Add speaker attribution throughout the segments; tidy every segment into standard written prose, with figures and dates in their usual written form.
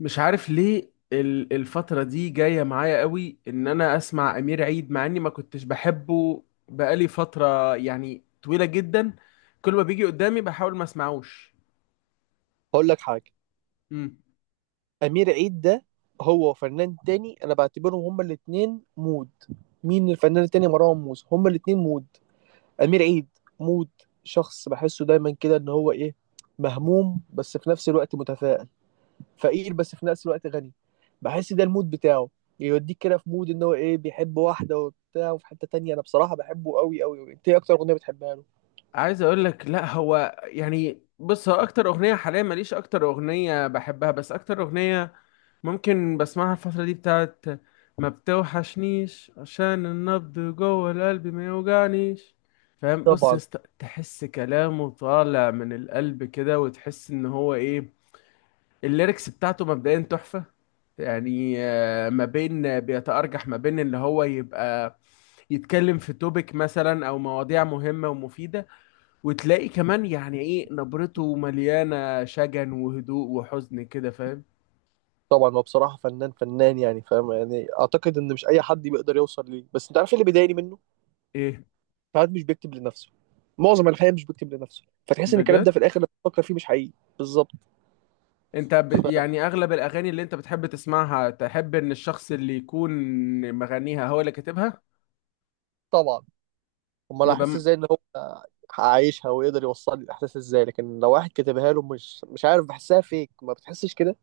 Speaker 1: مش عارف ليه الفترة دي جاية معايا قوي ان انا اسمع امير عيد، مع اني ما كنتش بحبه. بقالي فترة يعني طويلة جدا. كل ما بيجي قدامي بحاول ما اسمعوش.
Speaker 2: هقول لك حاجة.
Speaker 1: امم
Speaker 2: أمير عيد ده، هو وفنان تاني أنا بعتبرهم هما الاتنين مود. مين الفنان التاني؟ مروان موسى. هما الاتنين مود. أمير عيد مود. شخص بحسه دايما كده إن هو إيه، مهموم بس في نفس الوقت متفائل، فقير بس في نفس الوقت غني. بحس ده المود بتاعه. يوديك كده في مود إن هو إيه، بيحب واحدة وبتاع، وفي حتة تانية. أنا بصراحة بحبه قوي قوي. أنت إيه أكتر أغنية بتحبها له؟
Speaker 1: عايز اقول لك، لا هو يعني، بص، هو اكتر اغنية حاليا ماليش اكتر اغنية بحبها، بس اكتر اغنية ممكن بسمعها الفترة دي بتاعت ما بتوحشنيش، عشان النبض جوه القلب ما يوجعنيش. فاهم؟ بص يا
Speaker 2: طبعا.
Speaker 1: اسطى، تحس كلامه طالع من القلب كده، وتحس ان هو ايه. الليركس بتاعته مبدئيا تحفة. يعني ما بين، بيتأرجح ما بين اللي هو يبقى يتكلم في توبيك مثلا او مواضيع مهمة ومفيدة، وتلاقي كمان يعني ايه نبرته مليانة شجن وهدوء وحزن كده، فاهم؟
Speaker 2: طبعا، هو بصراحة فنان فنان، يعني فاهم، يعني أعتقد إن مش أي حد بيقدر يوصل ليه. بس أنت عارف إيه اللي بيضايقني منه؟
Speaker 1: ايه.
Speaker 2: ساعات مش بيكتب لنفسه. معظم الحقيقه مش بيكتب لنفسه، فتحس ان الكلام
Speaker 1: بجد.
Speaker 2: ده في الاخر لما تفكر فيه مش حقيقي. بالظبط.
Speaker 1: انت
Speaker 2: ف-
Speaker 1: يعني اغلب الاغاني اللي انت بتحب تسمعها تحب ان الشخص اللي يكون مغنيها هو اللي كاتبها.
Speaker 2: طبعا. امال
Speaker 1: يبقى
Speaker 2: هحس
Speaker 1: م-
Speaker 2: ازاي ان هو عايشها ويقدر يوصل لي الاحساس ازاي؟ لكن لو واحد كتبها له، مش عارف، بحسها فيك، ما بتحسش كده.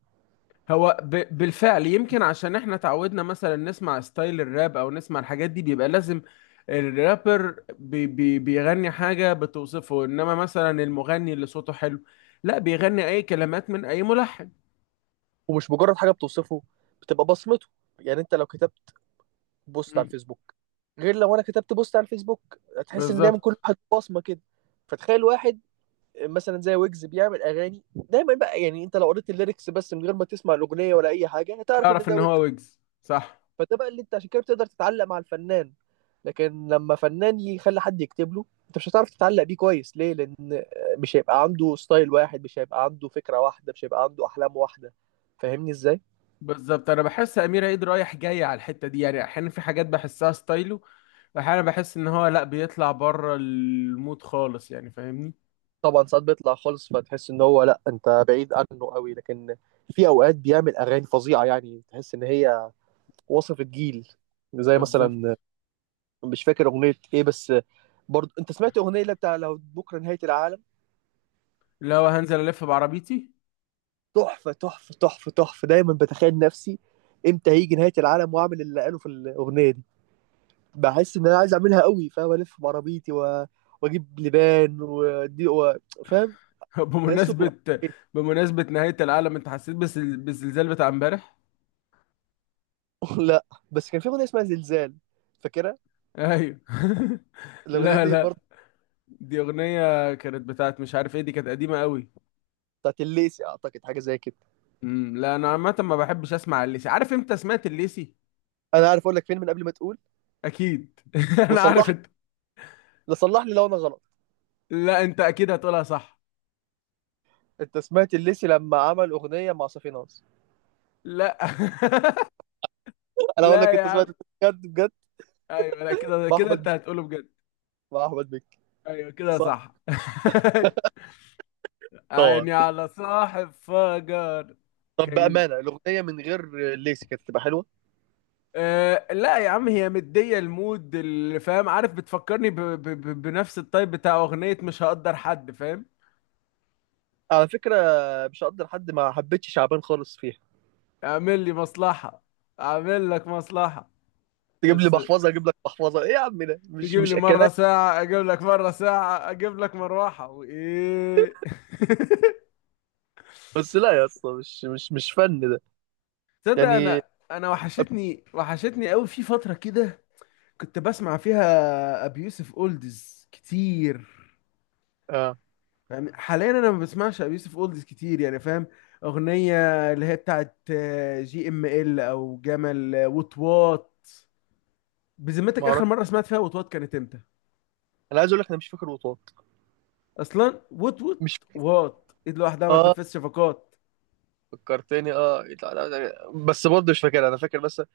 Speaker 1: هو ب... بالفعل، يمكن عشان احنا تعودنا مثلا نسمع ستايل الراب او نسمع الحاجات دي، بيبقى لازم الرابر بيغني حاجة بتوصفه، انما مثلا المغني اللي صوته حلو لا، بيغني اي كلمات من اي ملحن.
Speaker 2: ومش مجرد حاجه بتوصفه، بتبقى بصمته. يعني انت لو كتبت بوست على
Speaker 1: مم.
Speaker 2: الفيسبوك، غير لو انا كتبت بوست على الفيسبوك، هتحس ان دايما كل
Speaker 1: بالظبط.
Speaker 2: واحد بصمه كده. فتخيل واحد مثلا زي ويجز بيعمل اغاني دايما، بقى يعني انت لو قريت الليركس بس من غير ما تسمع الاغنيه ولا اي حاجه، هتعرف ان
Speaker 1: تعرف
Speaker 2: ده
Speaker 1: ان
Speaker 2: ويجز.
Speaker 1: هو ويجز، صح.
Speaker 2: فده بقى اللي انت عشان كده بتقدر تتعلق مع الفنان. لكن لما فنان يخلي حد يكتب له، انت مش هتعرف تتعلق بيه كويس. ليه؟ لان مش هيبقى عنده ستايل واحد، مش هيبقى عنده فكرة واحدة، مش هيبقى عنده احلام واحدة. فاهمني ازاي؟
Speaker 1: بالظبط. انا بحس امير عيد رايح جاي على الحتة دي، يعني احيانا في حاجات بحسها ستايله، احيانا بحس ان هو لا بيطلع بره المود خالص، يعني فاهمني.
Speaker 2: طبعا، ساعات بيطلع خالص فتحس ان هو لا، انت بعيد عنه قوي. لكن في اوقات بيعمل اغاني فظيعة، يعني تحس ان هي وصف الجيل. زي مثلا،
Speaker 1: بالظبط.
Speaker 2: مش فاكر اغنية ايه، بس برضه انت سمعت اغنية اللي بتاع لو بكرة نهاية العالم؟
Speaker 1: اللي هو هنزل الف بعربيتي.
Speaker 2: تحفه تحفه تحفه تحفه. دايما بتخيل نفسي امتى هيجي نهايه العالم واعمل اللي قاله في الاغنيه دي. بحس ان انا عايز اعملها قوي، فاهم؟ الف بعربيتي واجيب لبان ودي فاهم، بحسه.
Speaker 1: بمناسبة،
Speaker 2: إيه.
Speaker 1: بمناسبة نهاية العالم، انت حسيت بالزلزال بتاع امبارح؟
Speaker 2: لا، بس كان في اغنيه اسمها زلزال، فاكرها؟
Speaker 1: ايوه.
Speaker 2: الاغنيه
Speaker 1: لا،
Speaker 2: دي
Speaker 1: لا،
Speaker 2: برضه
Speaker 1: دي اغنية كانت بتاعت، مش عارف ايه، دي كانت قديمة قوي.
Speaker 2: بتاعت الليسي اعتقد، حاجه زي كده.
Speaker 1: لا، انا عامة ما بحبش اسمع الليسي. عارف امتى سمعت الليسي؟
Speaker 2: انا عارف اقول لك فين من قبل ما تقول،
Speaker 1: اكيد. انا عارف.
Speaker 2: وصلح
Speaker 1: انت
Speaker 2: لي، صلح لي لو انا غلط.
Speaker 1: لا، انت اكيد هتقولها صح.
Speaker 2: انت سمعت الليسي لما عمل اغنيه مع صافي ناصر؟
Speaker 1: لا.
Speaker 2: انا اقول
Speaker 1: لا
Speaker 2: لك
Speaker 1: يا
Speaker 2: انت سمعت.
Speaker 1: عم.
Speaker 2: بجد بجد.
Speaker 1: ايوه، لا كده
Speaker 2: مع
Speaker 1: كده
Speaker 2: احمد
Speaker 1: انت
Speaker 2: مكي-
Speaker 1: هتقوله، بجد.
Speaker 2: مع احمد مكي.
Speaker 1: ايوه كده
Speaker 2: صح.
Speaker 1: صح.
Speaker 2: طبعا.
Speaker 1: عيني على صاحب فجر.
Speaker 2: طب
Speaker 1: كان.
Speaker 2: بأمانة، الأغنية من غير ليسي كانت هتبقى حلوة.
Speaker 1: أه لا يا عم، هي مدية المود اللي فاهم. عارف بتفكرني بنفس الطيب بتاع أغنية مش هقدر حد، فاهم؟
Speaker 2: على فكرة مش هقدر حد، ما حبيتش شعبان خالص فيها.
Speaker 1: اعمل لي مصلحة اعمل لك مصلحة.
Speaker 2: تجيب لي
Speaker 1: بس
Speaker 2: محفظة أجيب لك محفظة، إيه يا عم؟ ده مش
Speaker 1: تجيب
Speaker 2: مش
Speaker 1: لي مرة
Speaker 2: أكلات.
Speaker 1: ساعة اجيب لك مرة ساعة اجيب لك مروحة وايه.
Speaker 2: بس لا يا اسطى، مش فن ده.
Speaker 1: تصدق
Speaker 2: يعني
Speaker 1: انا، وحشتني، وحشتني قوي في فترة كده. كنت بسمع فيها ابي يوسف اولدز كتير.
Speaker 2: آه.
Speaker 1: يعني حاليا انا ما بسمعش ابي يوسف اولدز كتير، يعني فاهم. اغنيه، اللي هي بتاعت جي ام ال او جمل، وات وات.
Speaker 2: ما
Speaker 1: بذمتك، اخر
Speaker 2: أعرف.
Speaker 1: مره سمعت فيها وات وات كانت امتى؟
Speaker 2: أنا عايز أقول لك أنا مش فاكر وطاط.
Speaker 1: اصلا وات وات،
Speaker 2: مش فاكر.
Speaker 1: وات ايد لوحدها ما
Speaker 2: آه،
Speaker 1: تنفذش شفقات.
Speaker 2: فكرتني. آه، إيه بس برضه مش فاكر. أنا فاكر بس وات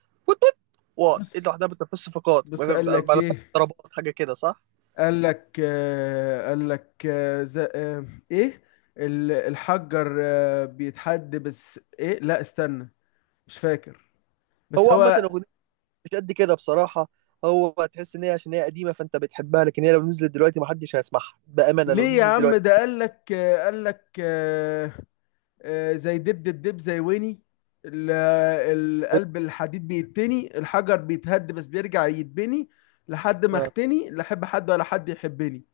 Speaker 2: وات. وات إيه
Speaker 1: بص،
Speaker 2: لوحدها بتنفس صفقات، ما
Speaker 1: بص، قال
Speaker 2: ما- ما
Speaker 1: لك
Speaker 2: لفتش
Speaker 1: ايه.
Speaker 2: ضربات، حاجة كده صح؟
Speaker 1: قال لك قال لك ايه، الحجر بيتحد، بس ايه، لا استنى. مش فاكر. بس
Speaker 2: هو عامة
Speaker 1: هو،
Speaker 2: أغنية مش قد كده بصراحة. هو تحس ان هي عشان هي قديمة فانت بتحبها، لكن هي لو نزلت دلوقتي محدش هيسمعها بأمانة لو
Speaker 1: ليه يا
Speaker 2: نزلت
Speaker 1: عم؟
Speaker 2: دلوقتي.
Speaker 1: ده قال لك زي دب دب دب زي ويني، ال- القلب الحديد بيتني، الحجر بيتهد بس بيرجع يتبني، لحد ما
Speaker 2: آه.
Speaker 1: اختني، لا احب حد ولا حد يحبني.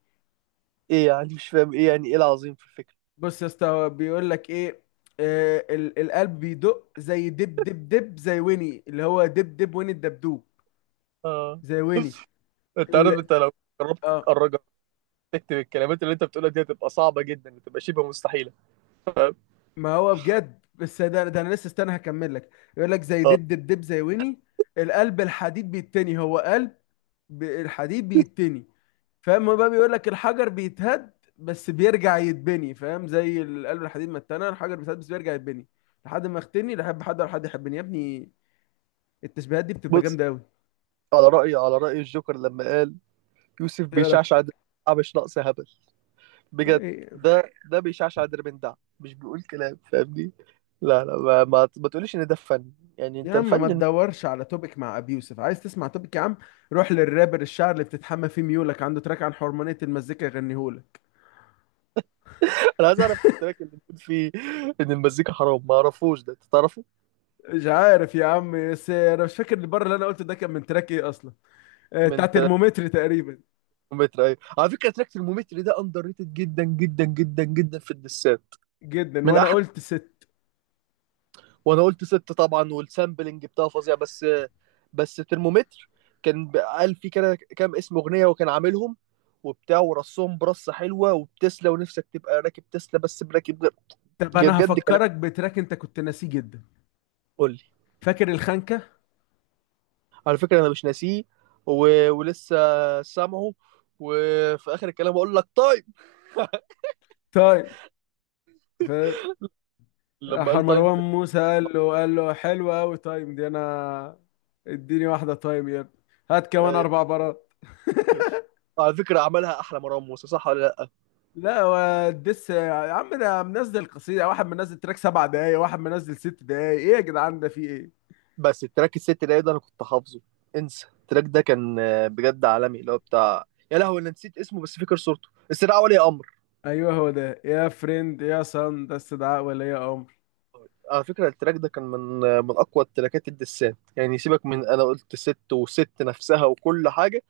Speaker 2: ايه يعني؟ مش فاهم ايه يعني، ايه العظيم في الفكرة؟
Speaker 1: بص يا اسطى، هو بيقول لك ايه. القلب بيدق زي دب دب دب زي ويني، اللي هو دب دب ويني الدبدوب،
Speaker 2: اه.
Speaker 1: زي ويني.
Speaker 2: انت عارف،
Speaker 1: ال...
Speaker 2: انت لو جربت
Speaker 1: اه
Speaker 2: تتأرجها، تكتب الكلمات اللي انت بتقولها دي، هتبقى صعبة جدا، بتبقى شبه مستحيلة. فاهم؟
Speaker 1: ما هو بجد، بس ده انا لسه استنى، هكمل لك. يقول لك زي
Speaker 2: آه.
Speaker 1: دب دب دب زي ويني، القلب الحديد بيتني، هو قلب الحديد بيتني، فاهم؟ هو بقى بيقول لك الحجر بيتهد بس بيرجع يتبني، فاهم؟ زي القلب الحديد ما اتنى، الحجر بيتهد بس بيرجع يتبني، لحد ما اختني لا احب حد ولا حد يحبني، يا ابني التشبيهات دي بتبقى
Speaker 2: بص،
Speaker 1: جامده قوي.
Speaker 2: على رأيي، على رأي الجوكر لما قال، يوسف
Speaker 1: تقرا؟
Speaker 2: بيشعشع دربندع مش ناقص هبل. بجد،
Speaker 1: إيه؟
Speaker 2: ده ده بيشعشع دربندع، مش بيقول كلام. فاهمني؟ لا لا، ما تقوليش ان ده فن. يعني
Speaker 1: يا
Speaker 2: انت
Speaker 1: عم، ما
Speaker 2: الفن.
Speaker 1: تدورش على توبيك مع ابي يوسف. عايز تسمع توبيك يا عم؟ روح للرابر الشعر اللي بتتحمى فيه ميولك، عنده تراك عن حرمانية المزيكا يغنيهولك.
Speaker 2: انا عايز اعرف التراك اللي بتقول فيه ان المزيكا حرام، ما اعرفوش، ده انت تعرفه.
Speaker 1: مش عارف يا عم، بس انا مش فاكر البر اللي انا قلته ده كان من تراك ايه اصلا.
Speaker 2: من
Speaker 1: بتاع ترمومتر تقريبا.
Speaker 2: ترمومتر. ايوه، على فكره تراك ترمومتر ده اندر ريتد جدا جدا جدا جدا في الدسات.
Speaker 1: جدا.
Speaker 2: من
Speaker 1: وانا
Speaker 2: احلى.
Speaker 1: قلت 6.
Speaker 2: وانا قلت ست طبعا، والسامبلنج بتاعه فظيع، بس. بس ترمومتر كان قال فيه كده كام اسم اغنيه، وكان عاملهم وبتاع، ورصهم برصه حلوه. وبتسلا، ونفسك تبقى راكب تسلا بس براكب غير.
Speaker 1: طب
Speaker 2: جاي
Speaker 1: انا
Speaker 2: بجد كلام.
Speaker 1: هفكرك بتراك انت كنت ناسيه جدا.
Speaker 2: قول لي.
Speaker 1: فاكر الخنكه؟
Speaker 2: على فكره انا مش ناسيه ولسه سامعه. وفي اخر الكلام اقول لك طيب
Speaker 1: طيب. ف
Speaker 2: لما
Speaker 1: راح
Speaker 2: قال تايم
Speaker 1: مروان
Speaker 2: في.
Speaker 1: موسى قال له حلوه قوي تايم دي، انا اديني واحده تايم يا ابني، هات كمان
Speaker 2: أيوة.
Speaker 1: 4 برات.
Speaker 2: على فكرة عملها أحلى مروان موسى، صح ولا لأ؟
Speaker 1: لا والدس يا عم، انا منزل قصيده واحد، منزل تراك 7 دقايق، واحد منزل 6 دقايق. ايه يا جدعان، ده في ايه؟
Speaker 2: بس التراك الست ده، ده أنا كنت حافظه. انسى، التراك ده كان بجد عالمي، اللي هو بتاع، يا لهوي أنا نسيت اسمه، بس فاكر صورته، استدعاء ولي أمر.
Speaker 1: ايوه هو ده، يا فريند يا صن ده استدعاء ولي امر.
Speaker 2: على فكرة التراك ده كان من من أقوى التراكات الدسات، يعني سيبك من أنا قلت ست وست نفسها وكل حاجة.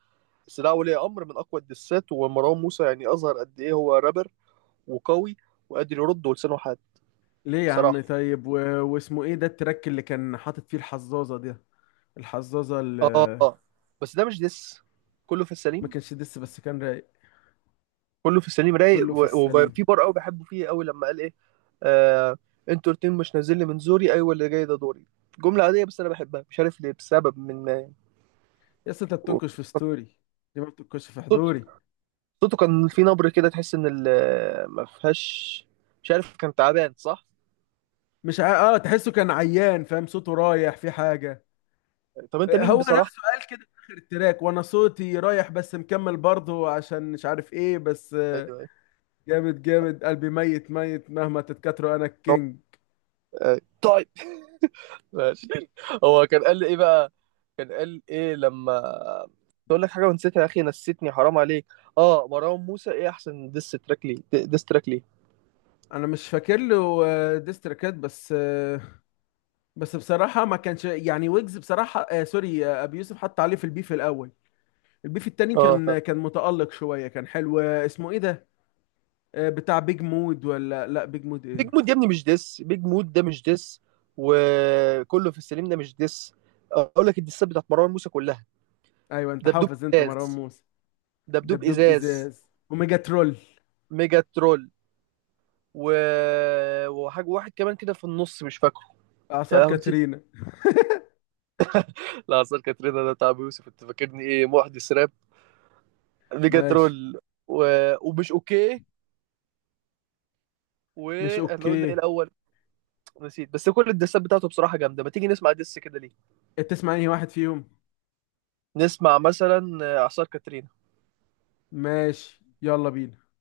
Speaker 2: استدعاء ولي أمر من أقوى الدسات، ومروان موسى يعني أظهر قد إيه هو رابر، وقوي، وقادر يرد ولسانه حاد.
Speaker 1: ليه يا عم؟
Speaker 2: بصراحة.
Speaker 1: طيب و... واسمه ايه ده التراك اللي كان حاطط فيه الحظاظه دي، الحظاظه اللي.
Speaker 2: آه آه. آه. بس ده مش دس، كله في
Speaker 1: ما
Speaker 2: السليم.
Speaker 1: كانش دس بس كان رايق.
Speaker 2: كله في السليم رايق،
Speaker 1: كله في
Speaker 2: وفي
Speaker 1: السليم.
Speaker 2: بار قوي بحبه فيه قوي لما قال ايه. آه. انتوا الاتنين مش نازل لي من زوري، ايوه اللي جاي ده دوري. جملة عادية بس انا بحبها، مش عارف ليه، بسبب من
Speaker 1: يا اسطى انت
Speaker 2: و-
Speaker 1: بتنكش في ستوري، ليه ما بتنكش في حضوري.
Speaker 2: صوته. كان في نبرة كده تحس ان ما فيهاش، مش عارف، كان تعبان، صح؟
Speaker 1: مش ع... اه، تحسه كان عيان، فاهم؟ صوته رايح في حاجه.
Speaker 2: طب انت مين
Speaker 1: هو
Speaker 2: بصراحة؟
Speaker 1: نفسه قال كده في اخر التراك، وانا صوتي رايح بس مكمل برضه عشان مش عارف ايه بس
Speaker 2: ايوه ايوه.
Speaker 1: جامد جامد، قلبي ميت ميت، مهما تتكاتروا انا
Speaker 2: رب-
Speaker 1: الكينج.
Speaker 2: أيوة. طيب. ماشي. هو كان قال لي ايه بقى؟ كان قال ايه لما تقول لك حاجة ونسيتها؟ يا اخي نسيتني، حرام عليك. اه، مروان موسى، ايه احسن ديس تراك ليه، ديس تراك ليه.
Speaker 1: انا مش فاكر له ديستريكات، بس بس بصراحه، ما كانش يعني، ويجز بصراحه، آه سوري، ابي يوسف حط عليه في البيف الاول. البيف التاني
Speaker 2: اه،
Speaker 1: كان متالق شويه، كان حلو. اسمه ايه ده؟ بتاع بيج مود، ولا لا بيج مود
Speaker 2: بيج
Speaker 1: ايه.
Speaker 2: مود يا ابني مش ديس. بيج مود ده مش ديس، وكله في السليم ده مش ديس. اقول لك الديسات بتاعت مروان موسى كلها.
Speaker 1: ايوه، انت
Speaker 2: دبدوب،
Speaker 1: حافظ انت مروان
Speaker 2: ازاز.
Speaker 1: موسى.
Speaker 2: دبدوب،
Speaker 1: دبدوب،
Speaker 2: ازاز،
Speaker 1: ازاز، وميجا ترول.
Speaker 2: ميجا ترول و... وحاجه واحد كمان كده في النص مش فاكره. يا
Speaker 1: اعصار
Speaker 2: لهوي نسيت.
Speaker 1: كاترينا.
Speaker 2: لا، اصل كاترينا ده بتاع أبو يوسف، انت فاكرني ايه، محدث راب؟ ميجا
Speaker 1: ماشي.
Speaker 2: ترول، و... ومش اوكي.
Speaker 1: مش
Speaker 2: واحنا قلنا ايه
Speaker 1: اوكي.
Speaker 2: الاول؟ نسيت. بس كل الدسات بتاعته بصراحه جامده. ما تيجي نسمع دس كده؟ ليه،
Speaker 1: تسمع اي واحد فيهم.
Speaker 2: نسمع مثلا اعصار كاترينا.
Speaker 1: ماشي، يلا بينا.